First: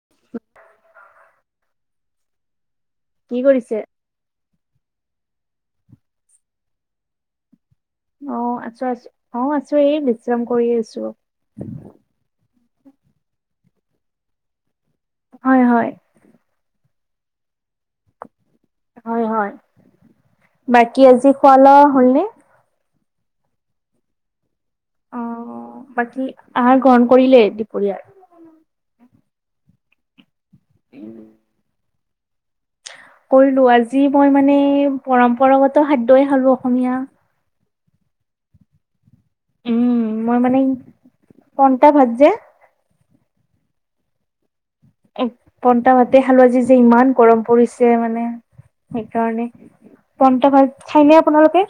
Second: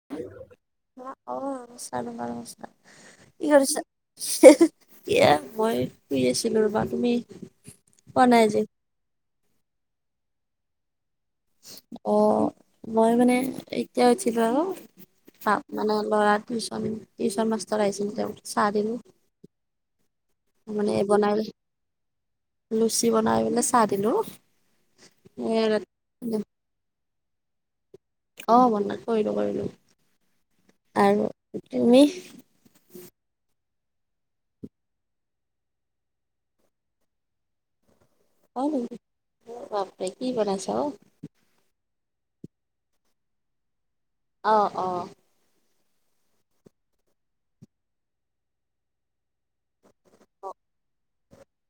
কি কৰিছ'? এয়া কি কৰিছে? মই শুই আছিলোঁ ৰবা তুমি শুৱা নাই আজি অ', আছোঁ আছোঁ অ', আছোঁ এই বিশ্ৰাম কৰি আছোঁ অ', মই মানে এতিয়া উঠিলোঁ আৰু চা, হয় হয় মানে ল'ৰা টিউচন টিউচন মাষ্টাৰ আহিছিল তেওঁক চাহ দিলো কিহৰ? মানে বনাই লোৱা হ'লনে? লুচি বনাই পেলাই চাহ দিলো অ [unintelligible] বাকী আহাৰ গ্ৰহণ কৰিলে দুপৰীয়াৰ? অ', [unintelligible] কৰিলোঁ কৰিলোঁ আৰু তুমি? কৰিলোঁ আজি মই মানে পৰম্পৰাগত খাদ্যয় খালো অসমীয়া [inaudible] উম, বাপৰে কি মই মানে বনাইছা অ পন্টা ভাত যে অ', অ', পন্টা ভাতে খালো আজি যে ইমান গৰম পৰিছে মানে, সেইকাৰণে পন্টা ভাত খাইনে আপোনালোকে?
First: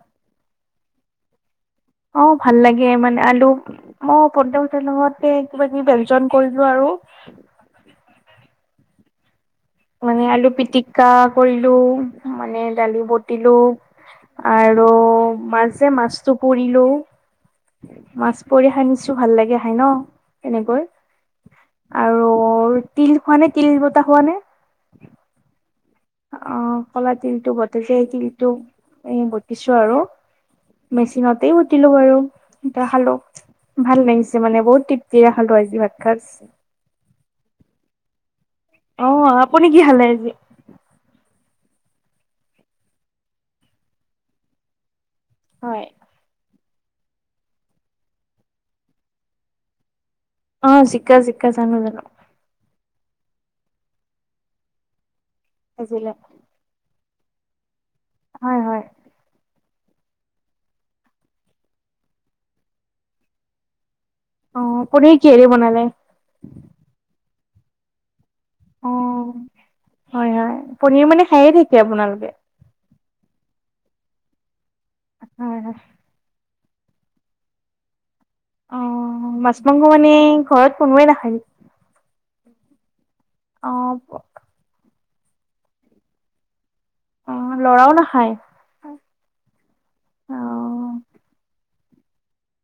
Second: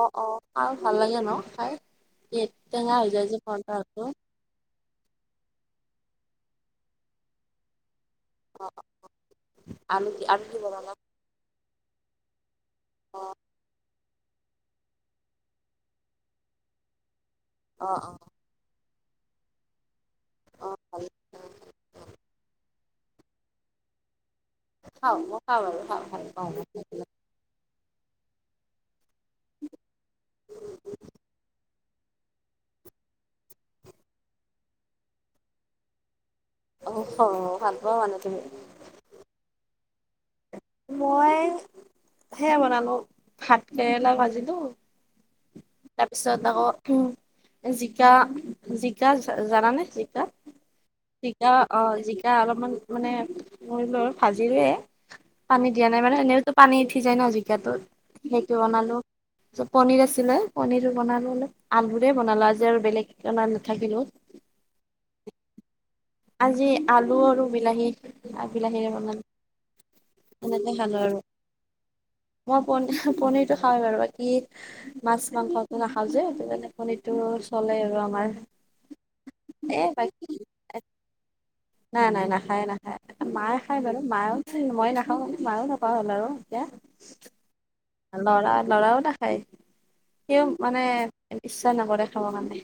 অ', অ', খাওঁ ভাল লাগে ন' খাই? অ', ভাল লাগে টেঙা হৈ মানে যায় যে আলু পৰঠাটো অ' [unintelligible] চেলুঙতে কিবা কিবি ব্যঞ্জন কৰিলো আৰু। অ', অ', মানে আলু পিতিকা কৰিলোঁ মানে দালি বতিলো আৰু মাছ যে মাছটো পুৰিলো। অ অ মাছ পোৰি খাই নিছো ভাল লাগে খাই ন'? এনেকৈ আৰু তিল খোৱা নে, তিল বতা খোৱা নে? খাওঁ মই খাওঁ বাৰু খাওঁ পাওঁ মই। অ', কলা তিলটো [unintelligible] তিলটো। এ বটিছো আৰু মেচিনতেই গ- লো বাৰু এা খালো ভাল লাগিছে মানে বহুত তৃপ্তিৰে খালো আজি ভাত খাজ- অ'হ, ভাল পাওঁ মানে তুমি- অ', আপুনি কি খালে আজি- মই সেয়া বনালো ভাত কেৰেলা ভাজিলো। হয়। তাৰপিছত আকৌ জিকা জিকা জানানে জিকা? অ', জিকা জিকা জানো জানো। এতিয়া অলপমান মানে মৰি লৈ ভাজিলোৱে। পানী দিয়া নাই ভাজিলে মানে এনেওতো পানী উঠি যায় ন' জিকাটোত সেইটো হয় হয় বনালো। পনীৰ আছিলে পনীৰো বনালো অলপ আলুৰে বনালো আজি আৰু বেলেগ বনাই নাথাকিলো। অ', পনীৰ কিহেদি বনালে? আজি আলু আৰু বিলাহী। বিলাহীৰে বনালো অ' হয় হয়। এনেকে খালো পনীৰ আৰু। মানে খায়ে থাকে আপোনালোকে। মই পন পনীৰতটো খাওঁ বাৰু বাকী মাছ হয় হয় মাংসটো নাখাওঁ যে সেইে। সেইটো চলে আৰু আমাৰ। অ' মাছ এ মাংস মানে বাকী ঘৰত কোনোৱে নাখায় নেকি? নাই, নাই নাখায় নাখায়। মায়ে অ খায় বাৰু মায়ে মই নাখাওঁ মায়েও নোখোৱা হ'ল আৰু এতিয়া। অ লৰাও নাখায় লৰাও নাখাই অ সিও মানে ইচ্ছা নকৰে খাবৰ কাৰণে।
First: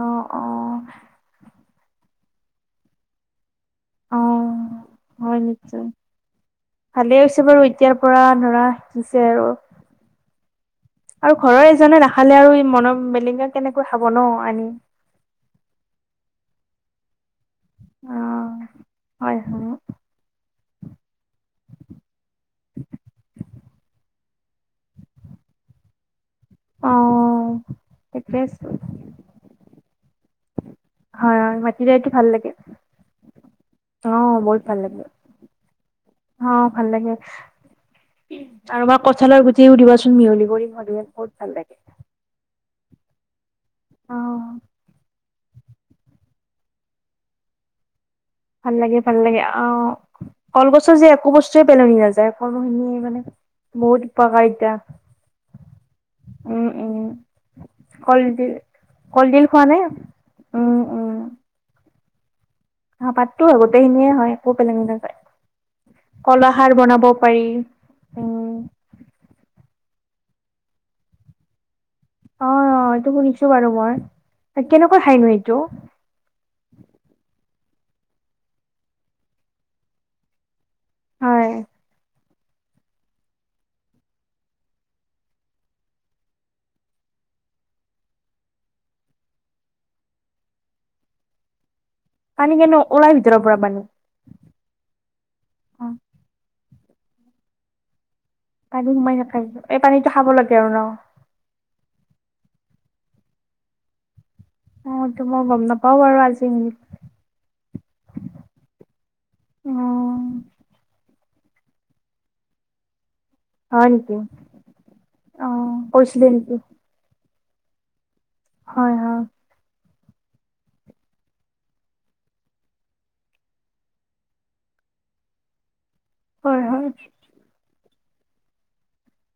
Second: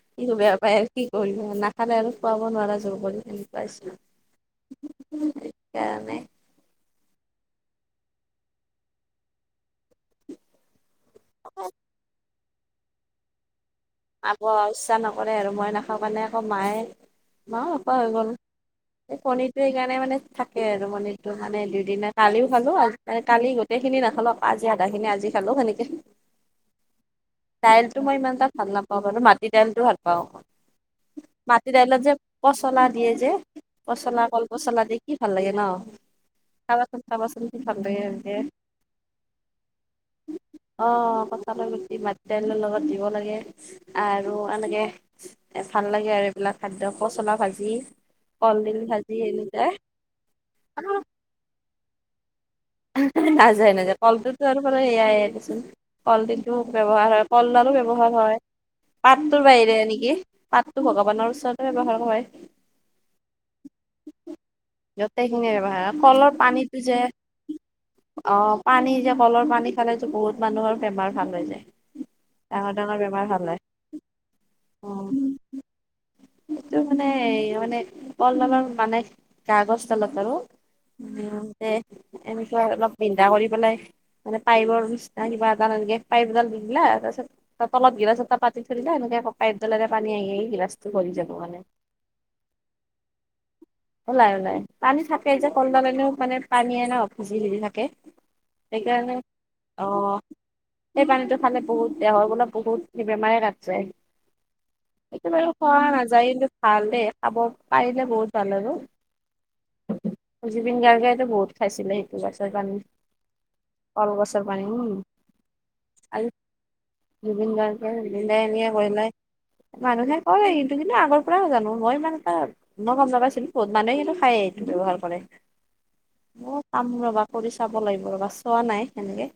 অ সিও অ বেয়া পায় আৰু কি কৰিব নাখালে আৰু খোৱাব নোৱাৰা যুৰ কৰি সেনেকুৱাই। অ', হয় নিশ্চয়। ভালে হৈছে বাৰু এতিয়াৰ পৰা ল'ৰা শিকিছে আৰু। আৰু ঘৰৰ এজনে নাখালে আৰু মন বেলেগে কেনেকৈ খাব ন'। আবা আনি ইচ্ছা নকৰে আৰু মই নাখাওঁ কাৰানে আকৌ মায়ে। হৈ অ গ'ল এই হয় পনীৰটো হয় সেইকাৰণে মানে থাকে আৰু পনীৰটো মানে দুই দিনত কালিও খালো কালি গোটেই খিনি নাখালো আজি আধা খিনি আজি খালো সেনেকে অ দাইল তো মই ঠিকে ইমানতা ইমান আছে ভাল নাপাওঁ। মাটি দাইলটো ভাল পাওঁ। হয় হয় মাটি মাটিদাইলত দাইলটো যে ভাল লাগে পচলা দিয়ে যে অ পচলা কল বহুত ভাল পচলা দি কি ভাল লাগে ন'। অ ভাল খাবাচোন লাগে খাবাচোন কি ভাল লাগে এনেকে আৰুণ্ট কঠালৰ গুটিও দিবাচোন মিহলি কৰি মিহলি কঠালৰ গুটি মাটি দাইলৰ লগত দিব লাগে আৰু অ', এনেকে এ ভাল লাগে আৰু এইবিলাক খাদ্য। পচলা ভাজি। ভাল কলডিল লাগে ভাজি ভাল লাগে। এনেকে অ' কলগছৰ যে একো বস্তুয়ে পেলনি নাযায়। কলখিনি মানে নাযায় নাযায়। বহুত কলগছৰ উপকাৰিতা। পৰা সয়াই কলডিলটো উম, উম। ব্যৱহাৰ হয়। কলদালো ব্যৱহাৰ হয়। কলডিল কলডিল পাতটোৰ খোৱা নে? বাহিৰে নেকি? উম পাতটো ভগৱানৰ ওচৰত। ব্যৱহাৰ কৰে। হ পাতটো হয় গোটেইখিনিয়ে হয় একো পেলনি নাযায়। গোটেইখিনিয়ে ব্যৱহাৰ কৰে কলৰ কলাখাৰ পানীটো যে বনাব পাৰি। অ উম, পানী যে কলৰ পানী খালে বহুত মানুহৰ বেমাৰ ভাল হৈ যায়। অ ডাঙৰ অ ডাঙৰ এইটো বেমাৰ ভাল শুনিছো হয়। বাৰু মই অ কেনেকুৱা খাইনো এইটো? সেইটো মানে মানে কলডালৰ মানে কাগজডালত আৰু উ হয় দে এনেকে অলপ বিন্ধা কৰি পেলাই মানে পাইপৰ নিচিনা কিবা এডাল এনেকে পাইপ এডাল দি দিলা তাৰপিছত ত তলত গিলাজ এটা পাতি থলে এনেকে ককাইদডলেৰে পানী আহি আহি গিলাজটো পৰিযাব যাব মানে পানী কিন্তু ওলাই ভিতৰৰ পৰা পানী ওলাই ওলাই পানী থাকে যে অ', কলডলেনো মানে পানীয়ে ন সিজি সিজি থাকে পানী সেইকাৰণে সোমাই থাকে এই অ পানীটো খাব লাগে আৰু ন। সেই পানীটো খালে বহুত দেহৰ বোলে বহুত বেমাৰে কাট যায় অ এইটো সেটো মই বাৰু গম খোৱা নাপাও বাৰু নাযায় আজি কিন্তু খালে খাব পাৰিলে বহুত ভাল আৰু অ জুবিন গাৰ্গেতো বহুত খাইছিলে সেইটো গছৰ পানী। হয় নেকি, কলগছৰ পানী উম অ কৈছিলি আৰু নেকি? জুবিন গাৰ্গে জুবিনদাই এনেকে কৈ হয় পেলাই হয় মানুহে কয় সেতু কিন্তু আগৰ পৰা জানো মই ইমান এটা মই গম নাপাই ছিল বহুত মানুহে এইতো খায়ে এইটো ব্যৱহাৰ কৰে হয় ম হয় খাম ৰবা কৰি চাব লাগিব ৰবা চোৱা নাই সেনেকে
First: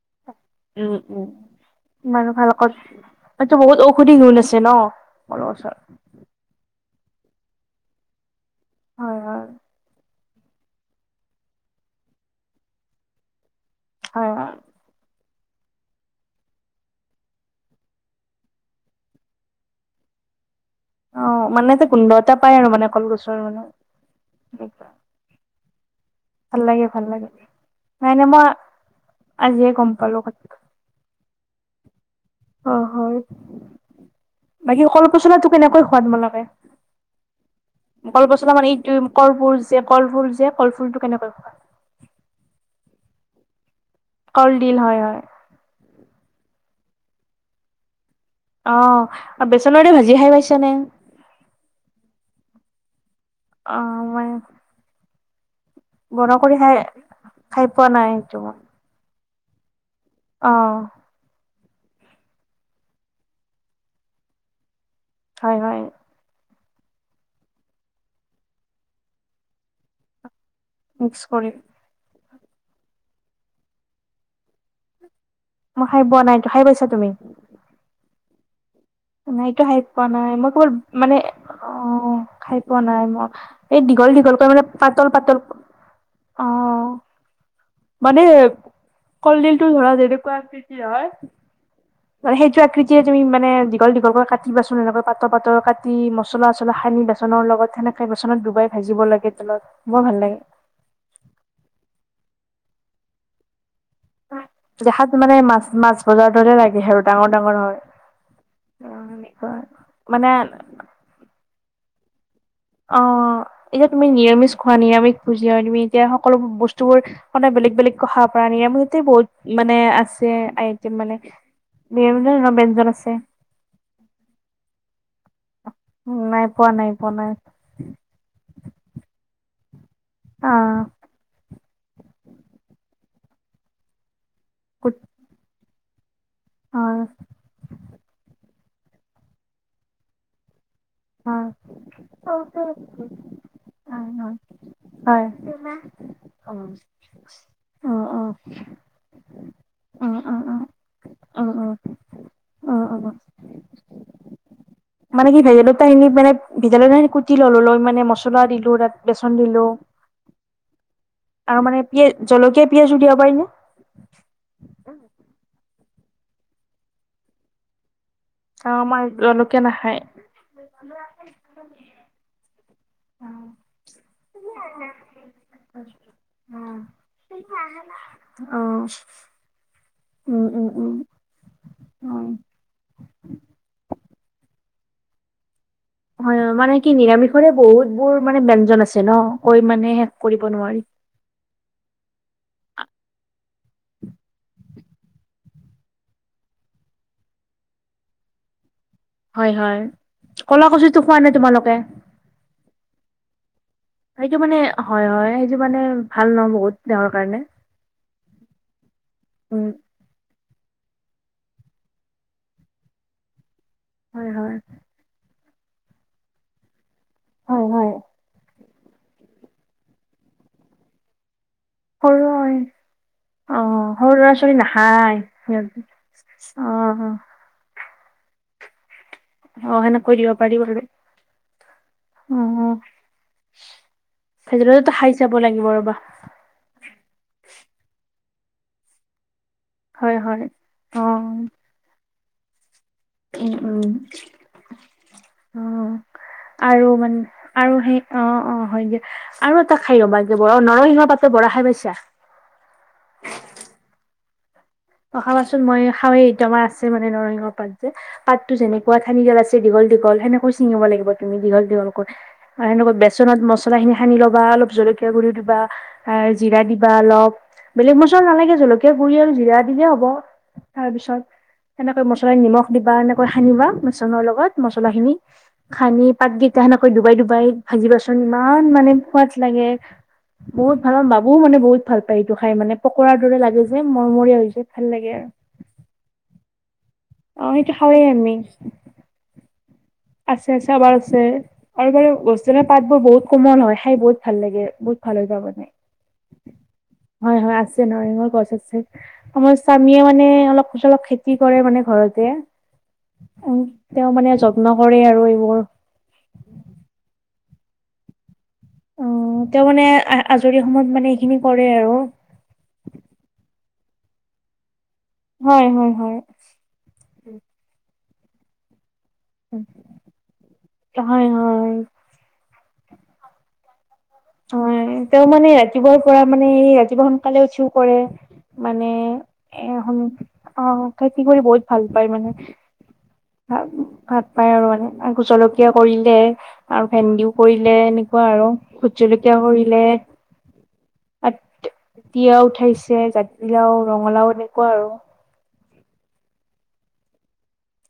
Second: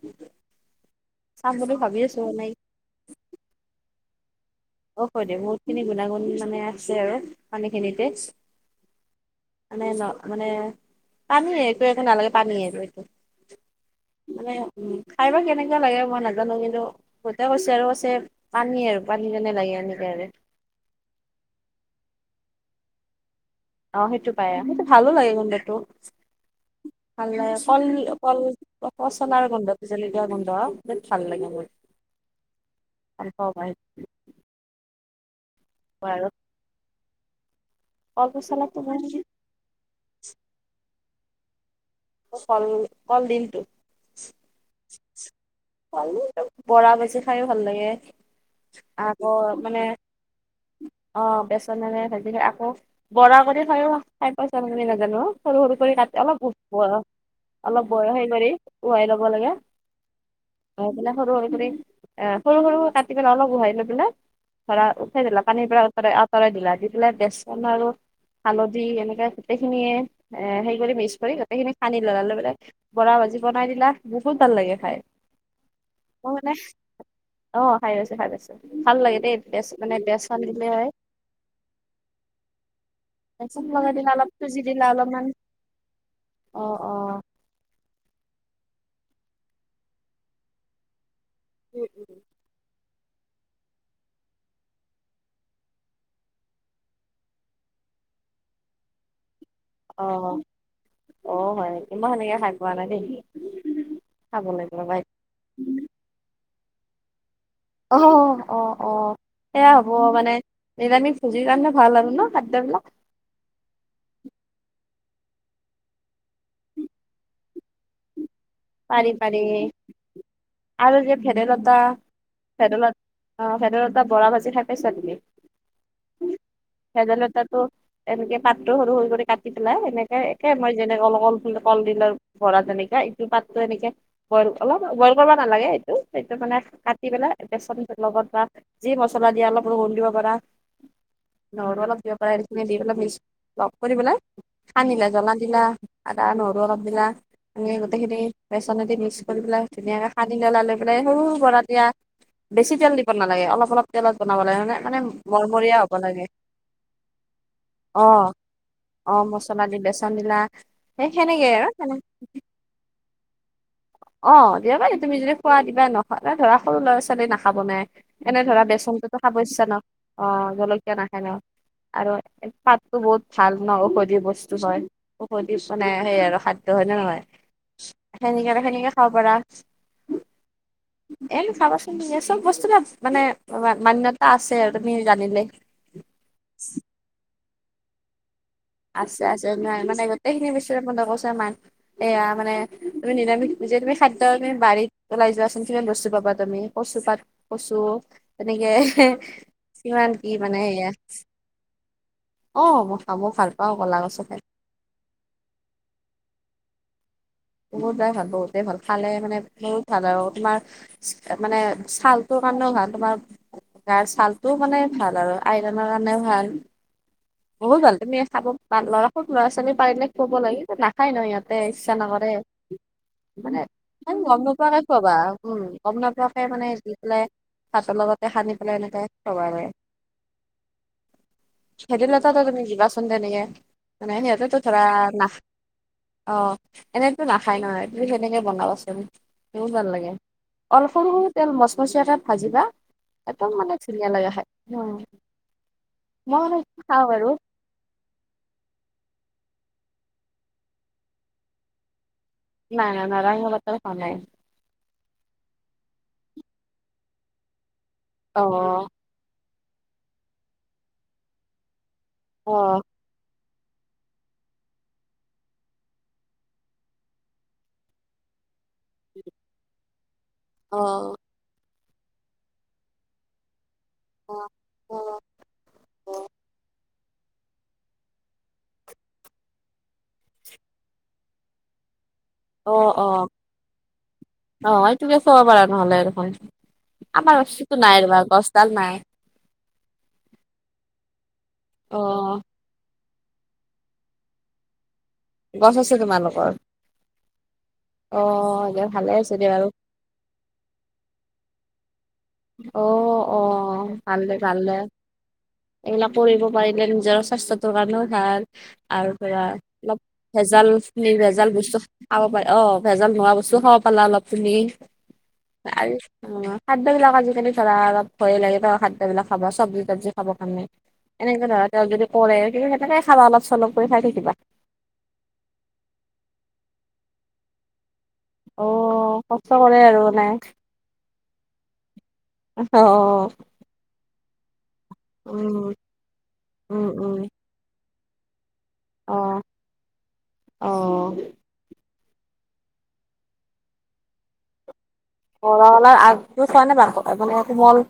উম উম চাম বুলি ভাবি আছো মানে মানভুক কল এইটো বহুত ঔষধি গুণ আছে ন অ হয় দে বহুত কলগছৰ খিনি গুণাগুণ মানে আছে আৰু পানী খিনিতে হয় হয় মানে ন মানে পানী এটো একো নালাগে পানীনিয়ে এইটো হয় হয় খাইবা কেনেকুৱা লাগে মই নাজানো কিন্তু বহুতে কৈছে আৰু কছে পানী আৰু পানী যে নে লাগে এনেকে আৰু অ মানে যে গোন্ধ এটা পাই আৰু মানে কলগছৰ মানে অ সেইটো পাই সেইটো ভালো লাগে গোন্ধটো। ভাল লাগে কল নাই নাই কল মই পচলাৰ আজিয়ে গোন্ধ, গম পালো জলকিয়া গোন্ধ কথাটো। বহুত ভাল লাগে মোৰ অ হয় গোন্ধ পাই বাকী কল পচলা টো কেনেকৈ খোৱা আৰু তোমালোকে? কল কলপচলা মানে পচলাটো এইটো মই কলফুৰ যে কলফুল যে কলফুলটো কেনেকৈ খোৱা? কল ডিলটো কলডিল হয় হয়। বৰা ভাজি খাইও ভাল লাগে। অ আকৌ মানে বেচনৰে ভাজি খাই পাইছা নে? অ বেচনৰে ভাজি আকৌ বৰা কৰি খাই অ খাই পাইচা মই নাজানো সৰু সৰু কৰি কাটি বৰা অলপ কৰি খাই ব খাই অলপ পোৱা বঅ নাই হেই সেইটো কৰি মই। উৱাই লব লাগে অ', আৰু ইফালে সৰু সৰু কৰি এ সৰু সৰু কাটি পেলাই অলপ উহাই লৈ পেলাই ধৰা উঠাই দিলা হয় পানীৰ হয় পৰা আঁতৰাই দিলা দি পেলাই বেচন আৰু হালধি এনেকে গোটেইখিনিয়ে এ সেই কৰি মিছ কৰি গোটেইখিনি সানি ললা, লৈ পেলাই বৰা ভাজি বনাই দিলা বহুত ভাল লাগে খাই। মই খাইপোৱা নাইতো, খাই পাইছা তুমি? অ খাই পাইছো, খাই পাইছো। ভাল লাগে দেই নাইটো বেচ হাই মানে পোৱা নাই বেচন মই দিলে কেৱল হয় মানে অ খাই পোৱা নাই মই। বেচন এই লগাই দীঘল দিলা অলপ দীঘলকৈ চুজি মানে দিলা পাতল অলপমান পাতল অ অ মানে কলডিলটো ধৰা যেনেকুৱা আকৃতিৰ হয়, মানে সেইটো আকৃ তিয়ে তুমি মানে দীঘল দীঘলকৈ কাটিবাচোন এনেকৈ পাতৰ পাতৰ কাটি, মছলা-চচলা সানি বাচনৰ লগত সেনে কে বেচনত ডুবাই ভাজিব লাগে তেলত অ বৰ ভাল লাগে। অ হয় নেকি মই সেনেকে খাই পোৱা নাই দেই। খাব লাগিব ৰবা দেখাত মানে মাছ মাছ ভজাৰ দৰে লাগে আৰু ডাঙৰ ডাঙৰ হয় অ অ অ অ সেয়া হ'ব মানে নিৰামিষভুজি কাৰণে ভাল আৰু ন খাদ্যবিলাক অ এতিয়া তুমি নিৰামিষ খোৱা, নিৰামিষ ভুজি হয় তুমি এতিয়া সকলো বস্তুবোৰ সদাই বেলেগ বেলেগ কৈ সাবা পৰা নিয়ম- ইয়াতে পাৰি পাৰি বহুত মানে আছে আৰু আইটিম যে মানে বিভিন্ন ব্যঞ্জন আছে অঁ ভেদাইলতা বৰা ভাজি খাই পাইচা তুমি নাই পোৱা নাই পোৱা নাই ভেদাইলতাটো- এনেকে পাতটো সৰু সৰু কৰি কাটি পেলাই এনেকে একে মই আহ যেনেকল কল ফুল কলডিলে- বৰা তেনেকে ইটো পাতো এনেকে বইল অলপ বইল কৰিব নালাগে- সেইটো মানে কাটি হয় পেলাই বেচন লগত পৰা যি মছলা দিয়া অলপ ৰহন দিব পাৰা নহৰু অলপ দিব পাৰা দি পেলাই লগ কৰি পেলাই সানিলা জ্বলা হয় দিলা আদা হয় হয় হয় নহৰু অলপ দিলা অ গোটেইখিনি অ বেচনদি মিক্স কৰি পেলাই অ ধুনীয়াকে অ সানি অ ললাই লৈ পেলাই সৰু অ বৰা দিয়া- অ বেছি তেল অ দিব অ নালাগে অলপ অলপ তেলত বনাবা লাগে- মানে কি মৰমৰীয়া হ'ব ভেৱেলীলতাখিনি লাগে মান ভেৱেলিলতা খিনি কুটি ললো লৈ মানে মছলা দিলো তাত- অঁ বেচন দিলো মছলা দি বেচন দিলা সেই সেনেকেই আৰু মানে সেনে- পিয়াজ জলকীয়া পিয়াজো দিব পাৰিনে? অঁ দিব পাৰি তুমি যদি খোৱা দিবা নখোৱা ধৰা সৰু ল'ৰা ছোৱালীয়ে নাখাব নে? এনে ধৰা আৰু আমাৰ বেচনটোতো খাব জলকীয়া ইচ্ছা নাখায়। নকৰে অ' জলকীয়া নাখাই ন- আৰু পাতটো বহুত ভাল ন ঔষধি বস্তু হয় ঔষধি মানে সেই আৰু। খাদ্য হয় নে নহয় সেনেকে সেনেকে খাব পাৰা। উমঁ উমঁ উমঁ। এই খাবাচোন এই চব বস্তু মানে মান্যতা আছে আৰু তুমি জানিলে- হয়ঁ মানে কি নিৰামিষৰে বহুত বোৰ মানে ব্যঞ্জন আছে- ন আছে আছে কৈ ন মানে শেষ কৰিব গোটেইখিনি বছৰে নোৱাৰি। পোন্ধৰ বছৰ মান- এয়া মানে তুমি নিৰমিষ নিজে তুমি খাদ্য তুমি বাৰীত ওলাই যোৱাচোন কিমান বস্তু পাবা তুমি কচুপাত- কচু তেনেকে- হয়ঁ হয়ঁ কিমান কি কলা কচুটো খোৱা নে তোমালোকে? অঁ মই খাব মই ভাল- পাওঁ কলা কচু- সেইটো খাই মানে হয়ঁ হয়ঁ সেইটো মানে ভাল ন বহুত দেহৰ কাৰণে- বহুতবাৰ ভাল বহুতেই ভাল খালে মানে উম বহুত- ভাল আৰু তোমাৰ মানে ছালটোৰ কাৰণেও ভাল তোমাৰ- গাৰ হয় হয় ছালটোও মানে ভাল আৰু আইৰনৰ কাৰণেও ভাল। হয় বহুত হয় ভাল তুমি খাব ল'ৰা ছোৱালী পাৰিলে ক'ব লাগে যে নাখায় ন ইহতে তাতে ইচ্ছা সৰু নকৰে হয়। অ মানে সৰু ল'ৰা লগ ছোৱালী নোপোৱা খোৱাবা নাখায় গম নোপোৱাকে উমু সিহঁত গম নোপোৱাকে মানে অ দি অ পেলাই- ভাতৰ লগতে সানি পেলাই এনেকে- খোৱাবা লাগে অঁ সেনেকৈ দিব পাৰি- ভেৱেলিলতা অ তুমি দিবাচোন তেনেকে মানে সিঁহতেতো ধৰা ভেদাইলতাটো খাই চাব নাখা- লাগিব ৰবা অঁ 'এনেতো নাখায় ন তুমি তেনেকে বনাবাচোন। বহুত ভাল লাগে হয় হয় অলপ অ সৰু সৰু তেল মচমচীয়া কে ভাজিবা- এমদম উম মানে উম ধুনীয়া লাগে খায় হয় মই অ মানে - আৰু মানে আৰু সেই অঁ অঁ হয় যে আৰু এটা খাই ৰ'বা নৰসিংহৰ পাতৰ বৰা খাই পাইছা। নাই নাই নাই নৰসিংহ পাতৰ খুৱা নাই। অঁ খাবাচোন মই খাওঁৱে এইটো আমাৰ আছে মানে নৰসিংহৰ পাত যে অ পাততো যেনেকুৱা- ঠাৰিদাল আছে দীঘল দীঘল সেনেকৈ ছিঙিব লাগে তুমি দীঘল দীঘলকৈ অ আৰু বেছি বেচনত মছলা খিনি সানি ল'বা অলপ জলকীয়া গুড়ি দিবা জিৰা দিবা অলপ- বেলেগ মছলা নালাগে জলকীয়া গুৰি আৰু জিৰাত ইজে হব অ তাৰ পিছত তেনেকৈ মছলাৰ নিমখ দিবা এনেকৈ সানিবা মচ চনৰ অ লগত মছলা খিনি খানি পাতগেইটা সেনেকৈ ডুবাই ডুবাই ভাজিবাচোন ইমান মানে সোৱাদ লাগে বহুত ভাল অ বাবুও মানে বহুত ভাল পায় এইটো খাই অ অ মানে অ পকৰাৰ দৰে লাগে যে মৰমৰীয়া হৈ যায় অ এইটোকে খোৱাব পাৰা নহলে দেখোন আমাৰ অ সেইটো ৰপচিটো নাই খাওঁৱেই ৰবা আমি গছডাল নাই আছে আছে এবাৰ আছে আৰু অ বাৰ গছলা পাত বোৰ বহুত কোমল হয় খাই বহুত ভাল লাগে বহুত ভালে যাব নাই গছ আছে তোমালোকৰ হয় হয় আছে অ নৰহিংৰ গছ দে আছে ভালে আছে দিয়া আমাৰ বাৰু স্বামীয়ে মানে অলপ চলপ খেতি কৰে মানে ঘৰতে অ অ ভাল দে ভাল দে নকৰে আৰু এইবোৰ এইবিলাক কৰিব পাৰিলে নিজৰ স্বাস্থ্যটোৰ কাৰণেও ভাল আৰ অ', পৰা তেওঁ মানে অলপ আজৰি ভেজাল সময়ত মানে খিনি এইখিনি ভেজাল কৰে বস্তু আৰু। খাব পাৰে অ ভেজাল নোৱা বস্তু খাব পালা অলপ তুমি হয়, হয়, হয়, আৰু সেইবিলাক আজিকালি ধৰা অলপ ভয় লাগে ন খাদ দ্য বিলাক খাবা চব্জি তবজি খাব কাৰনে হয়, এনেকে ধৰা হয়। তেওঁক যদি কৰে কিন্তু সেনেকে খাবা অলপ চলপ কৰি খাই থাকিবা হয় তেওঁ মানে ৰাতিপুৱাৰ পৰা মানে এই ৰাতিপুৱা সোনকালে উঠিও কৰে অ মানে কষ্ট কৰে এ আৰু হন মানে অ খেতি কৰি বহুত ভাল পায় মানে অ ভাত পায় আৰু মানে আকৌ জলকীয়া উম কৰিলে উম আৰু উম ভেন্দিও কৰিলে এনেকুৱা আৰু ভোট অ জলকীয়া কৰিলে অ আত এ তিয়া উঠাইছে জাতিলাও ৰঙালাও এনেকুৱা আৰু অ ৰঙালাও আগবোৰ চোৱা নে বাক কোমল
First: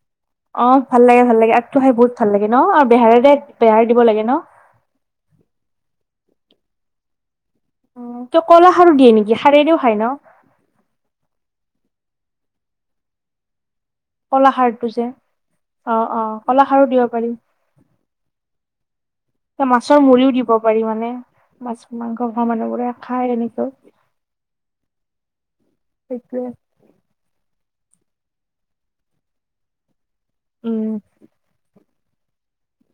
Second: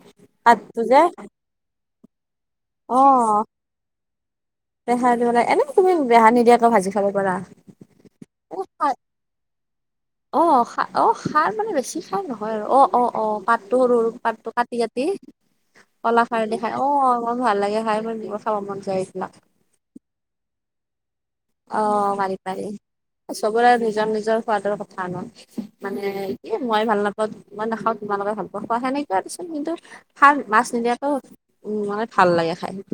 অ পাতটো যে ভাল লাগে ভাল লাগে আগটো খাই বহুত ভাল লাগে ন আৰু বেহাৰেৰে বেহাৰ দিব লাগে ন বেহাই দি পেলাই এনে তুমি বেহা নিদিয়াকে ভাজি খাব পৰা উম ত ক'ল খাৰো দিয়ে নেকি হাৰেৰেও খায় ন অ খা অ খাৰ মানে বেছি সাৰ নহয় আৰু অ অ অ পাতটো সৰু কলা পাতটো কাটি খাৰটো যে কাটি অ অ কলা খাৰ দি খাই খাৰো অ দিব পাৰি ইমান ভাল লাগে খাই মই নিব খাব মন যায় এইবিলাক ত মাছৰ গুৰিও দিব পাৰি মানে মাছ অ মাংস পাৰি খোৱা পাৰি মানুহবোৰে খাই এনেকৈ চবৰে নিজৰ নিজৰ সোৱাদৰ কথা আ ন মানে সেইটোৱে এ মই ভাল নাপাওঁ ত মই নাখাওঁ তোমালোকে ভাল পা খোৱা নকিয় আৰুচোন কিু [unintelligible] খাৰ মাছ উম নিদিয়াকো উ মানে ভাল লাগে খাই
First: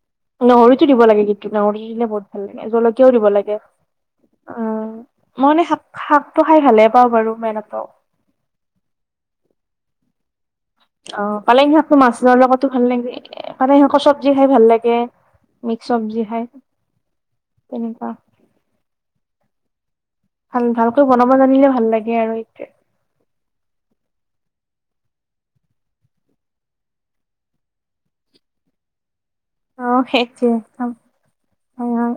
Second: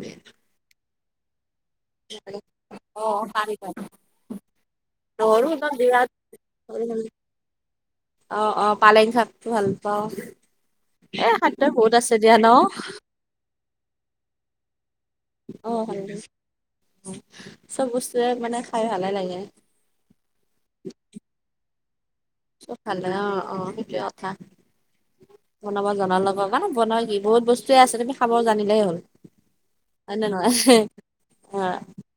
নহৰিতো দিব লাগে কিন্তু নহৰি দিলে বহুত লাগে অ জলকীয়াও দিব ল লাগে পাৰি অ মই নহৰু মানে একদম শাক বিৰাট শাকটো খাই ভালে পাওঁ বাৰু বেয়া নাপাওঁ অ অ পালেং শাকতো ভাল পাওঁ অ এ শাকটো পালেং বহুত শাকতো আছে দিয়া মাছৰ ন লগতো ভাল লাগে এ পালেং শাকৰ চব্জি খাই ভাল লাগে অ মিক্স ভাল লাগে চব্জি খাই চব তেনেকুৱা বস্তুৱে মানে খাই ভালে লাগে ভাল ভালকৈ বনাব জানিলে ভাল লাগে আৰু এই চপ ভাল লাগে অ অ সেইটোৱে কথা বনাব জনা লগ বনোৱা কি বহুত বস্তুয়ে আছে তুমি খাব জানিলেই হ'ল অ হয় নে সেহটোৱে নহয় অ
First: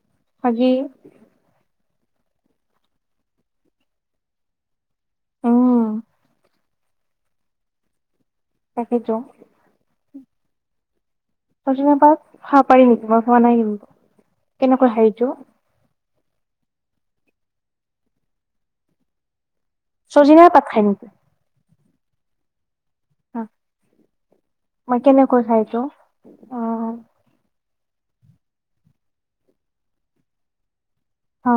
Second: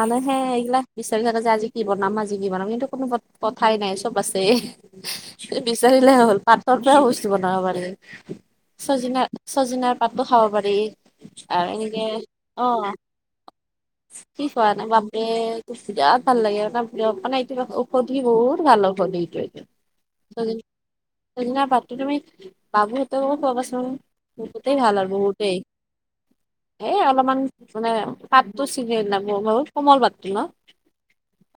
আনহে এইগিলা বিছ [unintelligible] যে আজি কি বনাম, আজি কি বনাম, কিন্তু কোনো কথাই নাই চব আছে। উম বিচাৰিলে হ'ল, পাতৰ পৰা বস্তু বনাব পাৰি। তাকেইতো চজিনা চজিনাৰ পাতটো খাব পাৰি। আৰু চজিনাৰ এনেকে পাত খাব অ পাৰি নেকি, মই খোৱা নাই কিন্তু। কি, খোৱা নাই, কেনেকৈ খাই এইটো বাপেৰে। টো বিৰাট ভাল লাগে, মানে, মানে এইটো ঔষধি, বহুত ভাল ঔষধি এইটো। চজিনাৰ পাত খাই নেকি? চজিনাৰ পাতটো তুমি বাবুহঁতকো খোৱাবাচোন, বহুতেই মই ভাল আৰু কেনেকৈ খাই বহুতেই। এইটো অ এ অলপমান মান মানে, পাতটো ছিঙি [unintelligible] বহুত কোমল পাতটো ন। অ